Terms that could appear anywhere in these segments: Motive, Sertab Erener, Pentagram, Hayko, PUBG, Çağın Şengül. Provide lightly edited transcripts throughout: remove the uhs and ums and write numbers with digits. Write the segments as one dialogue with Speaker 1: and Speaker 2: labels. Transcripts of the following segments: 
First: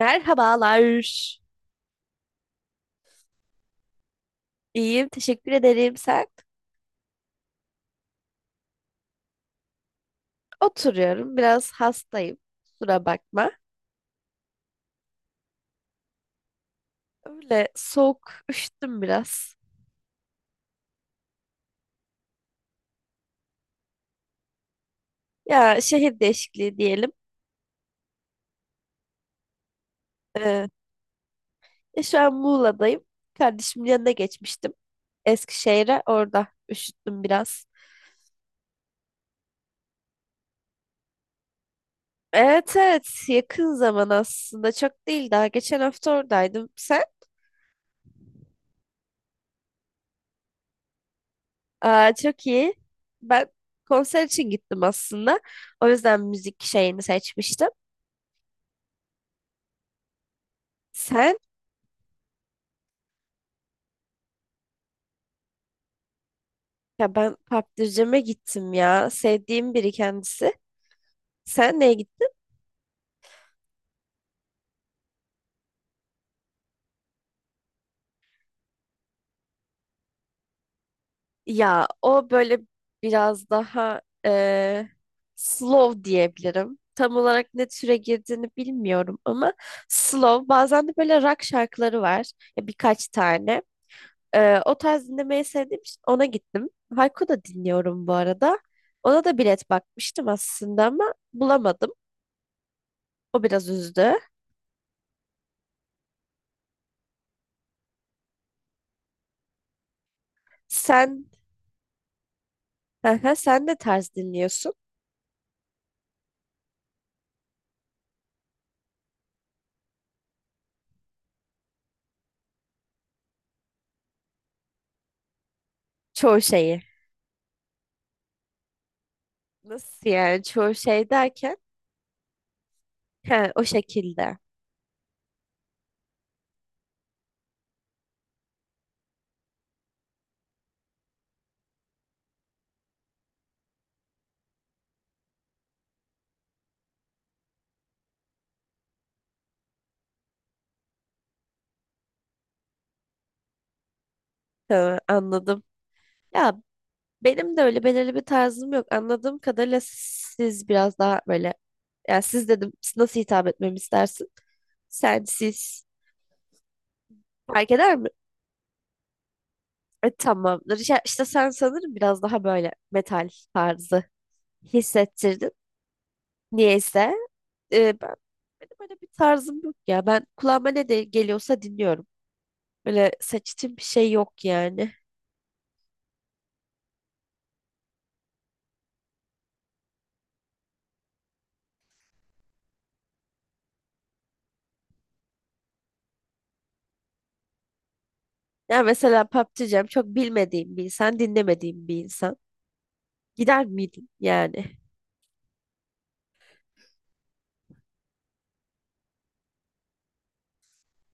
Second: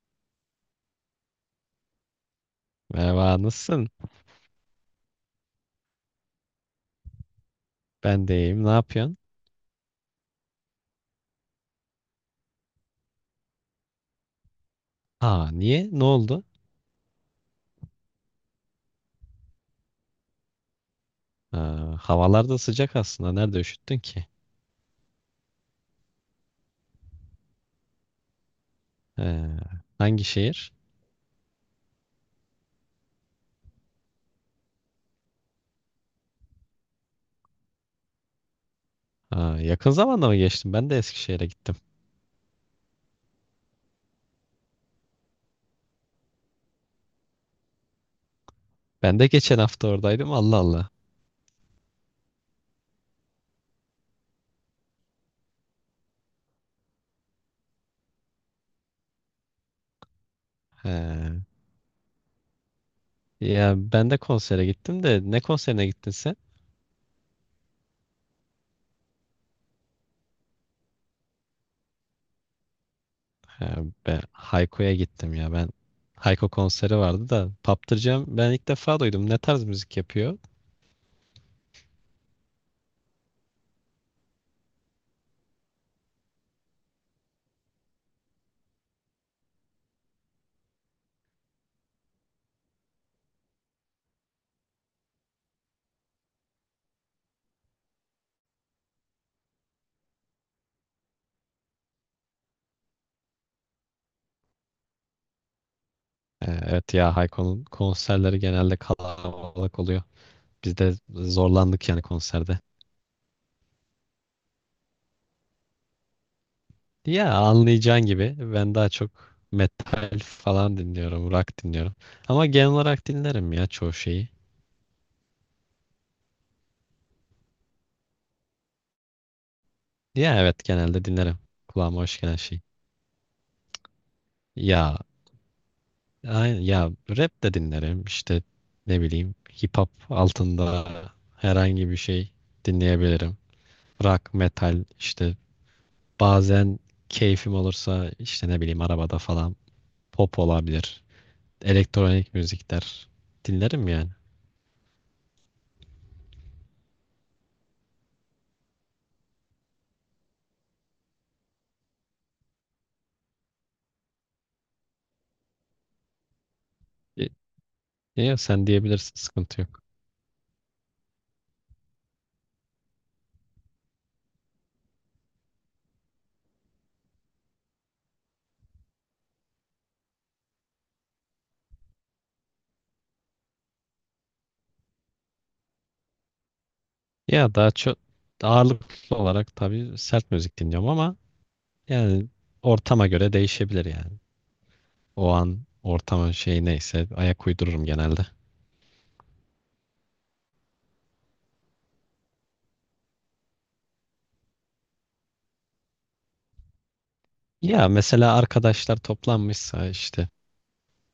Speaker 1: Merhabalar.
Speaker 2: Merhaba, nasılsın?
Speaker 1: İyiyim, teşekkür ederim. Sen?
Speaker 2: Ben de iyiyim. Ne yapıyorsun?
Speaker 1: Oturuyorum, biraz hastayım. Kusura bakma.
Speaker 2: Aa, niye? Ne oldu?
Speaker 1: Öyle soğuk, üşüttüm biraz.
Speaker 2: Aa, havalar da sıcak aslında. Nerede üşüttün ki?
Speaker 1: Ya şehir değişikliği diyelim.
Speaker 2: Ee, Hangi
Speaker 1: Ee,
Speaker 2: şehir?
Speaker 1: Ya şu an Muğla'dayım. Kardeşimin yanına geçmiştim. Eskişehir'e orada üşüttüm biraz.
Speaker 2: Aa, yakın zamanda mı geçtin? Ben de Eskişehir'e gittim.
Speaker 1: Evet, evet, yakın zaman aslında, çok değil, daha geçen hafta oradaydım. Sen?
Speaker 2: Ben de geçen hafta oradaydım. Allah Allah.
Speaker 1: Aa, çok iyi. Ben konser için gittim aslında. O yüzden müzik şeyini seçmiştim. Sen?
Speaker 2: Ee, Ya ben de konsere gittim de, ne konserine gittin sen?
Speaker 1: Ya ben kaptırcama gittim ya. Sevdiğim biri kendisi. Sen neye gittin?
Speaker 2: Ee, Ben Hayko'ya gittim ya. Ben Hayko konseri vardı da Paptıracağım. Ben ilk defa duydum. Ne tarz müzik yapıyor?
Speaker 1: Ya o böyle biraz daha slow diyebilirim. Tam olarak ne türe girdiğini bilmiyorum ama slow. Bazen de böyle rock şarkıları var. Ya birkaç tane. O tarz dinlemeyi sevdiğim için ona gittim. Hayko da dinliyorum bu arada. Ona da bilet bakmıştım aslında ama bulamadım. O biraz üzdü.
Speaker 2: Evet, ya Hayko'nun konserleri genelde kalabalık oluyor. Biz de
Speaker 1: Sen,
Speaker 2: zorlandık yani konserde.
Speaker 1: sen ne tarz dinliyorsun?
Speaker 2: Ya anlayacağın gibi ben daha çok metal falan dinliyorum, rock dinliyorum. Ama genel olarak dinlerim ya, çoğu şeyi.
Speaker 1: Çoğu şeyi. Nasıl
Speaker 2: Ya
Speaker 1: yani,
Speaker 2: evet,
Speaker 1: çoğu
Speaker 2: genelde
Speaker 1: şey
Speaker 2: dinlerim.
Speaker 1: derken?
Speaker 2: Kulağıma hoş gelen şey.
Speaker 1: Ha, o şekilde.
Speaker 2: Ya aynen, ya rap de dinlerim. İşte ne bileyim, hip hop altında herhangi bir şey dinleyebilirim. Rock, metal işte, bazen keyfim olursa işte ne bileyim, arabada falan pop olabilir. Elektronik müzikler dinlerim yani.
Speaker 1: Tamam, anladım. Ya benim de öyle belirli bir tarzım yok. Anladığım kadarıyla siz biraz daha böyle, ya siz dedim, siz nasıl hitap etmemi istersin? Sen, siz,
Speaker 2: Ya,
Speaker 1: fark eder mi?
Speaker 2: ya, sen diyebilirsin, sıkıntı yok.
Speaker 1: Tamamdır. Ya, işte sen sanırım biraz daha böyle metal tarzı hissettirdin. Niyeyse e, ben benim öyle bir tarzım yok ya. Ben kulağıma ne de geliyorsa dinliyorum. Böyle seçtiğim bir şey yok yani.
Speaker 2: Ya daha çok ağırlıklı olarak tabii sert müzik dinliyorum ama yani ortama göre değişebilir yani. O an ortamın şeyi neyse ayak uydururum genelde.
Speaker 1: Ya mesela PUBG'cem çok bilmediğim bir insan, dinlemediğim bir insan. Gider miydin yani?
Speaker 2: Ya mesela arkadaşlar toplanmışsa, işte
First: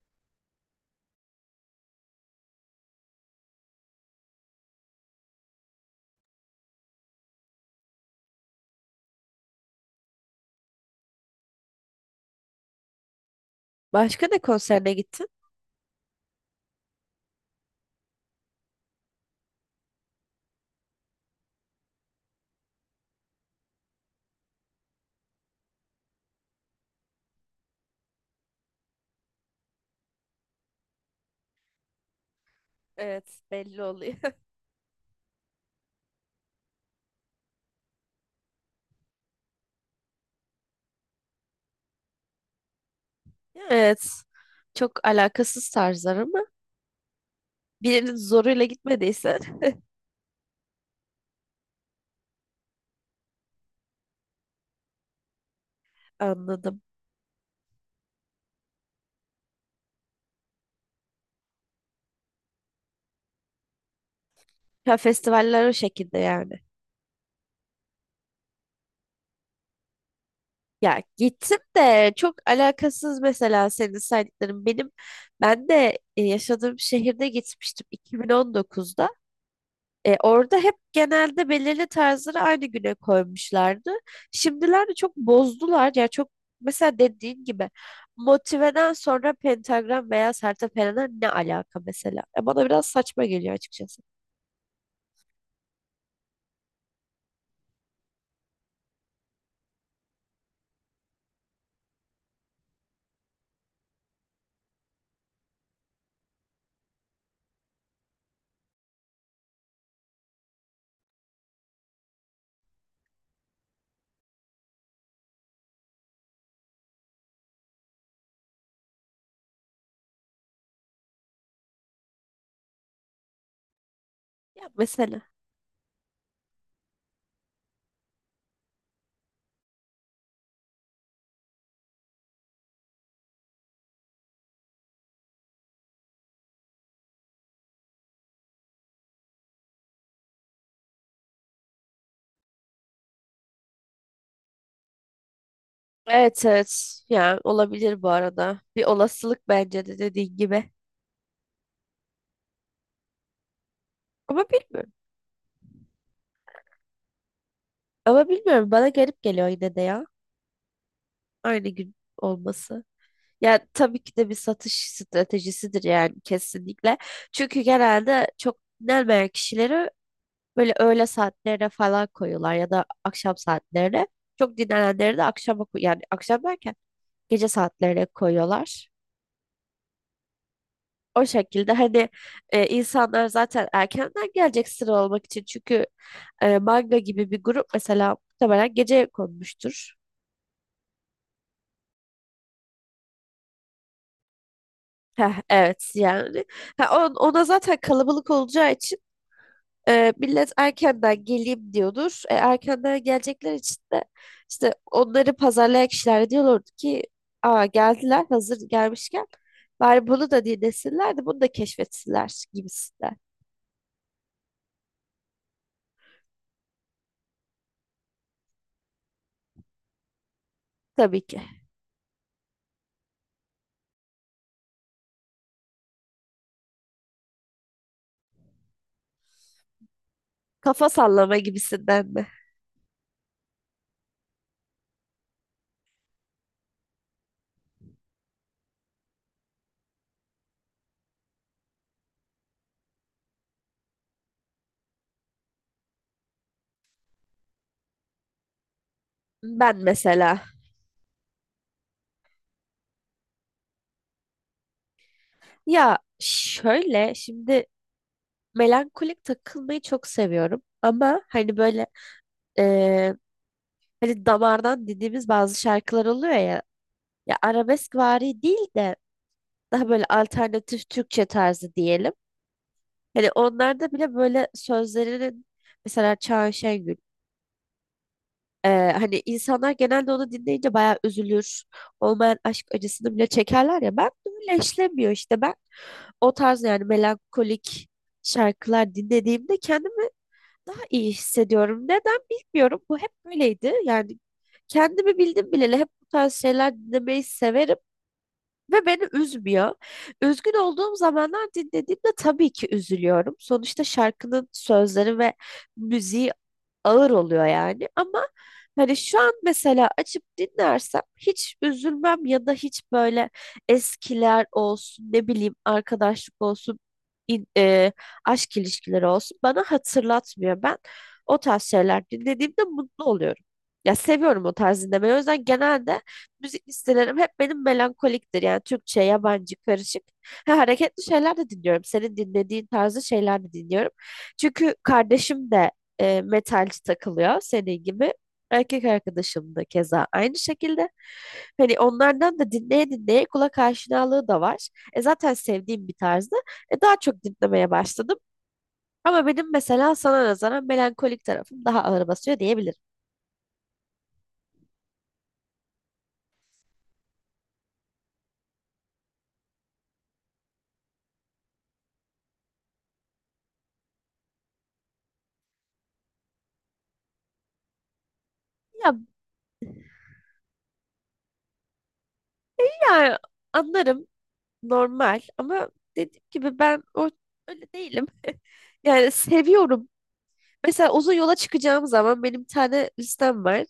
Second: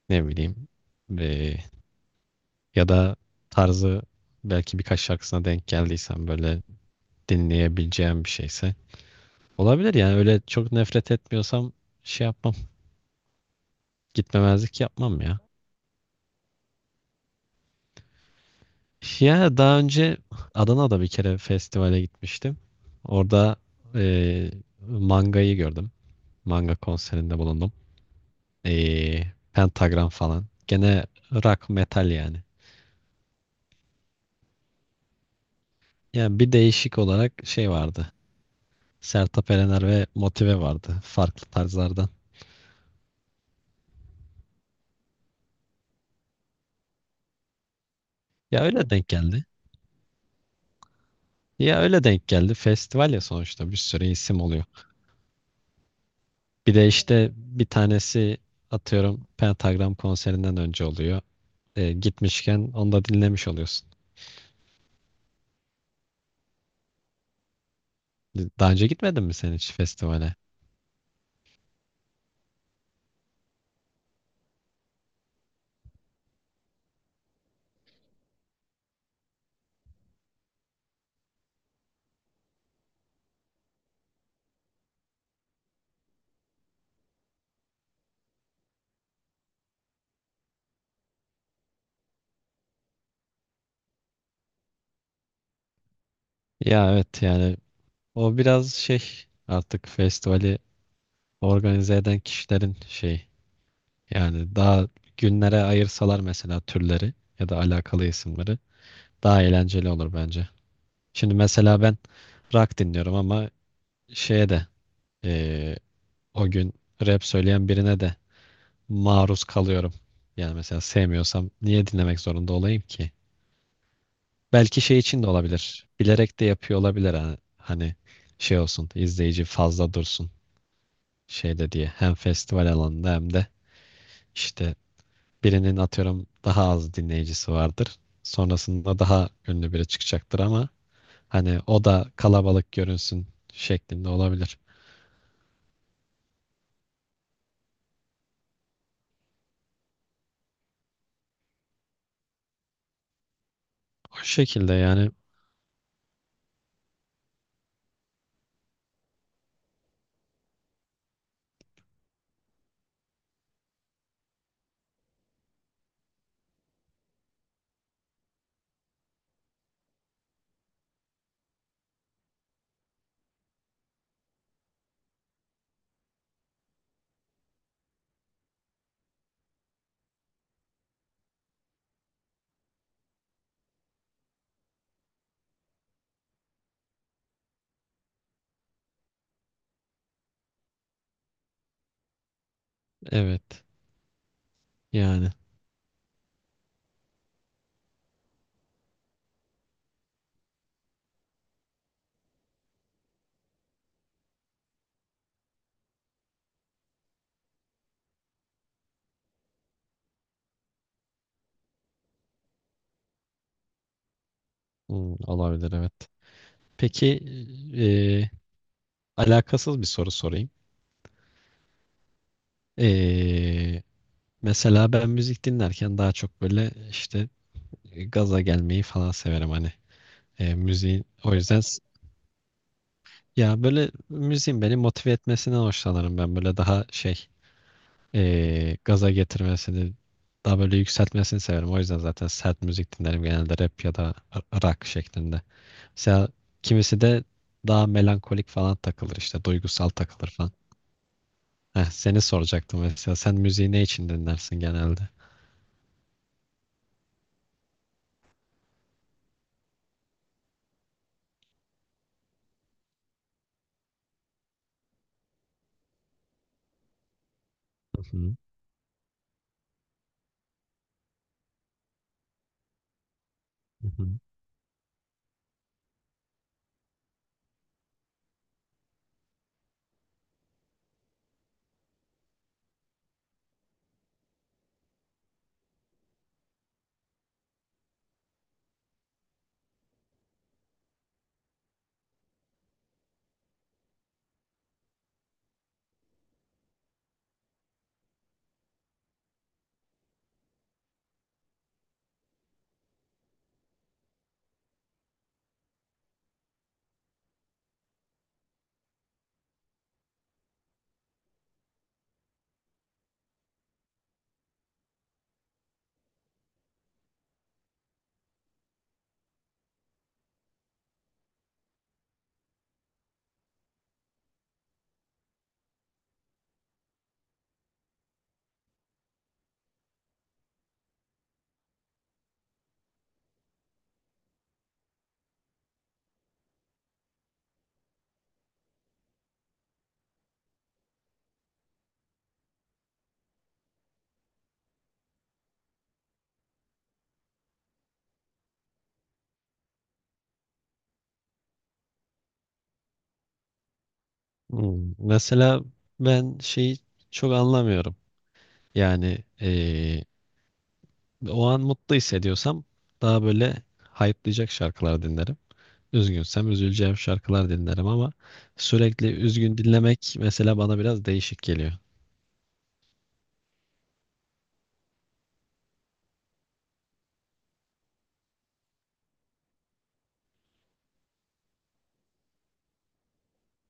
Speaker 2: ne bileyim, eee, ya da tarzı, belki birkaç şarkısına denk geldiysem, böyle dinleyebileceğim bir şeyse olabilir yani, öyle çok nefret etmiyorsam şey yapmam,
Speaker 1: Başka ne
Speaker 2: gitmemezlik
Speaker 1: konserine
Speaker 2: yapmam
Speaker 1: gittin?
Speaker 2: ya. Ya daha önce Adana'da bir kere festivale gitmiştim. Orada eee, mangayı gördüm. Manga konserinde bulundum. Pentagram falan. Gene rock, metal yani.
Speaker 1: Evet, belli oluyor.
Speaker 2: Yani bir değişik olarak şey vardı. Sertab Erener ve Motive vardı. Farklı tarzlardan.
Speaker 1: Evet. Çok alakasız tarzlar ama birinin
Speaker 2: Ya
Speaker 1: zoruyla
Speaker 2: öyle denk
Speaker 1: gitmediysen
Speaker 2: geldi. Ya öyle denk geldi. Festival ya sonuçta, bir sürü isim oluyor. Bir
Speaker 1: anladım.
Speaker 2: de işte bir tanesi atıyorum Pentagram konserinden önce oluyor. Gitmişken onu da dinlemiş oluyorsun.
Speaker 1: Ya festivaller o şekilde yani.
Speaker 2: Daha önce gitmedin mi sen hiç festivale?
Speaker 1: Ya gittim de çok alakasız mesela senin saydıkların. Ben de yaşadığım şehirde gitmiştim 2019'da. Orada hep genelde belirli tarzları aynı güne koymuşlardı. Şimdilerde çok bozdular. Yani çok, mesela dediğin gibi, motiveden sonra pentagram veya sertepereler, ne alaka mesela? Bana biraz saçma geliyor açıkçası.
Speaker 2: Ya evet yani, o biraz şey artık, festivali organize eden kişilerin şey, yani daha günlere ayırsalar mesela türleri ya da alakalı isimleri, daha eğlenceli olur bence. Şimdi mesela ben rock dinliyorum ama şeye de, eee, o gün rap söyleyen birine de maruz kalıyorum. Yani mesela sevmiyorsam niye dinlemek zorunda olayım ki?
Speaker 1: Ya
Speaker 2: Belki şey
Speaker 1: mesela
Speaker 2: için de olabilir. Bilerek de yapıyor olabilir, hani şey olsun, izleyici fazla dursun şeyde diye. Hem festival alanında hem de işte, birinin atıyorum daha az dinleyicisi vardır. Sonrasında daha ünlü biri çıkacaktır ama hani o da kalabalık görünsün şeklinde olabilir.
Speaker 1: Evet, evet. Yani olabilir bu arada. Bir olasılık bence de dediğin gibi.
Speaker 2: O
Speaker 1: Ama
Speaker 2: şekilde
Speaker 1: bilmiyorum.
Speaker 2: yani
Speaker 1: Ama bilmiyorum. Bana garip geliyor yine de ya. Aynı gün olması. Ya tabii ki de bir satış stratejisidir yani, kesinlikle. Çünkü genelde çok dinlenmeyen kişileri böyle öğle saatlerine falan koyuyorlar ya da akşam saatlerine. Çok dinlenenleri de akşama yani akşam derken gece saatlerine koyuyorlar. O şekilde hani insanlar zaten erkenden gelecek sıra olmak için. Çünkü manga gibi bir grup mesela muhtemelen gece konmuştur.
Speaker 2: evet yani.
Speaker 1: Heh, evet yani. Ha, ona zaten kalabalık olacağı için millet erkenden geleyim diyordur. Erkenden gelecekler için de işte onları pazarlayan kişiler diyorlardı ki, aa, geldiler, hazır gelmişken bari bunu da dinlesinler de bunu da keşfetsinler gibisinden.
Speaker 2: Olabilir, evet. Peki, e, alakasız bir soru sorayım.
Speaker 1: Tabii ki.
Speaker 2: E, Mesela ben müzik dinlerken daha çok böyle işte gaza gelmeyi falan severim, hani
Speaker 1: Kafa
Speaker 2: müziğin o
Speaker 1: sallama
Speaker 2: yüzden
Speaker 1: gibisinden mi?
Speaker 2: ya böyle müziğin beni motive etmesinden hoşlanırım, ben böyle daha şey, gaza getirmesini, daha böyle yükseltmesini severim, o yüzden zaten sert müzik dinlerim genelde, rap ya da rock şeklinde. Mesela kimisi de daha melankolik falan takılır işte,
Speaker 1: Ben
Speaker 2: duygusal takılır
Speaker 1: mesela.
Speaker 2: falan. Heh, seni soracaktım mesela, sen müziği ne için dinlersin genelde?
Speaker 1: Ya şöyle şimdi, melankolik takılmayı çok seviyorum. Ama hani böyle e, hani damardan dediğimiz bazı şarkılar oluyor ya. Ya arabesk
Speaker 2: Hı hı.
Speaker 1: vari değil de daha böyle alternatif Türkçe tarzı diyelim. Hani
Speaker 2: Hı
Speaker 1: onlarda
Speaker 2: hı.
Speaker 1: bile böyle sözlerinin, mesela Çağın Şengül. Hani insanlar genelde onu dinleyince bayağı üzülür. Olmayan aşk acısını bile çekerler ya. Ben de öyle işlemiyor işte. Ben o tarz, yani melankolik şarkılar dinlediğimde kendimi daha iyi hissediyorum. Neden bilmiyorum. Bu hep böyleydi. Yani kendimi bildim bileli hep bu tarz şeyler dinlemeyi severim ve beni üzmüyor. Üzgün olduğum zamanlar dinlediğimde tabii ki üzülüyorum. Sonuçta şarkının sözleri ve müziği ağır oluyor yani, ama hani şu an mesela açıp dinlersem hiç üzülmem ya da hiç böyle, eskiler olsun, ne bileyim, arkadaşlık olsun, in- e, aşk ilişkileri olsun, bana hatırlatmıyor. Ben o tarz şeyler dinlediğimde mutlu oluyorum. Ya seviyorum o tarz dinlemeyi. O yüzden genelde müzik listelerim hep benim melankoliktir. Yani Türkçe, yabancı, karışık. Ha, hareketli şeyler de dinliyorum. Senin dinlediğin tarzı şeyler de dinliyorum. Çünkü kardeşim de metalci takılıyor senin gibi. Erkek arkadaşım da keza aynı şekilde. Hani onlardan da dinleye dinleye kulak aşinalığı da var. Zaten sevdiğim bir tarzda. Daha çok dinlemeye başladım. Ama benim mesela sana nazaran melankolik tarafım daha ağır basıyor diyebilirim.
Speaker 2: Mesela ben şeyi çok anlamıyorum. Yani o an mutlu hissediyorsam daha böyle hype'layacak şarkılar dinlerim. Üzgünsem üzüleceğim şarkılar dinlerim ama
Speaker 1: Ya,
Speaker 2: sürekli üzgün dinlemek mesela bana biraz değişik geliyor.
Speaker 1: ya, anlarım, normal, ama dediğim gibi ben o öyle değilim. Yani seviyorum. Mesela uzun yola çıkacağım zaman benim bir tane listem var.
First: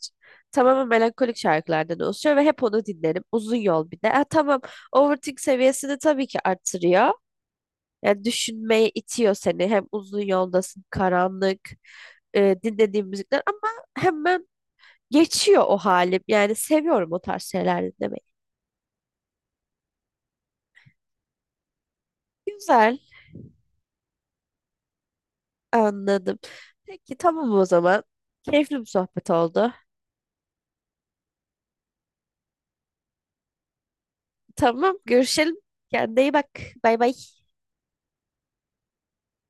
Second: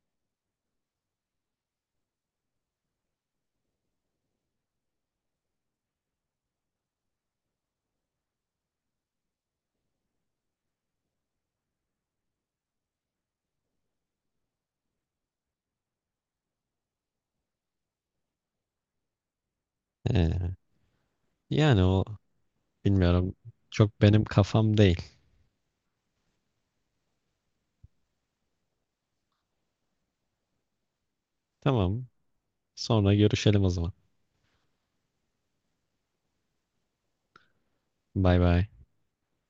Speaker 1: Tamamen melankolik şarkılardan oluşuyor ve hep onu dinlerim. Uzun yol bir de. Ha, tamam, overthink seviyesini tabii ki artırıyor. Yani düşünmeye itiyor seni. Hem uzun yoldasın, karanlık, dinlediğim müzikler, ama hemen geçiyor o halim. Yani seviyorum o tarz şeyler dinlemeyi.
Speaker 2: Ee, Yani o,
Speaker 1: Güzel,
Speaker 2: bilmiyorum, çok benim kafam değil.
Speaker 1: anladım. Peki, tamam o zaman. Keyifli bir sohbet oldu.
Speaker 2: Tamam, sonra görüşelim o zaman.
Speaker 1: Tamam, görüşelim. Kendine iyi bak. Bay bay.
Speaker 2: Bay bay.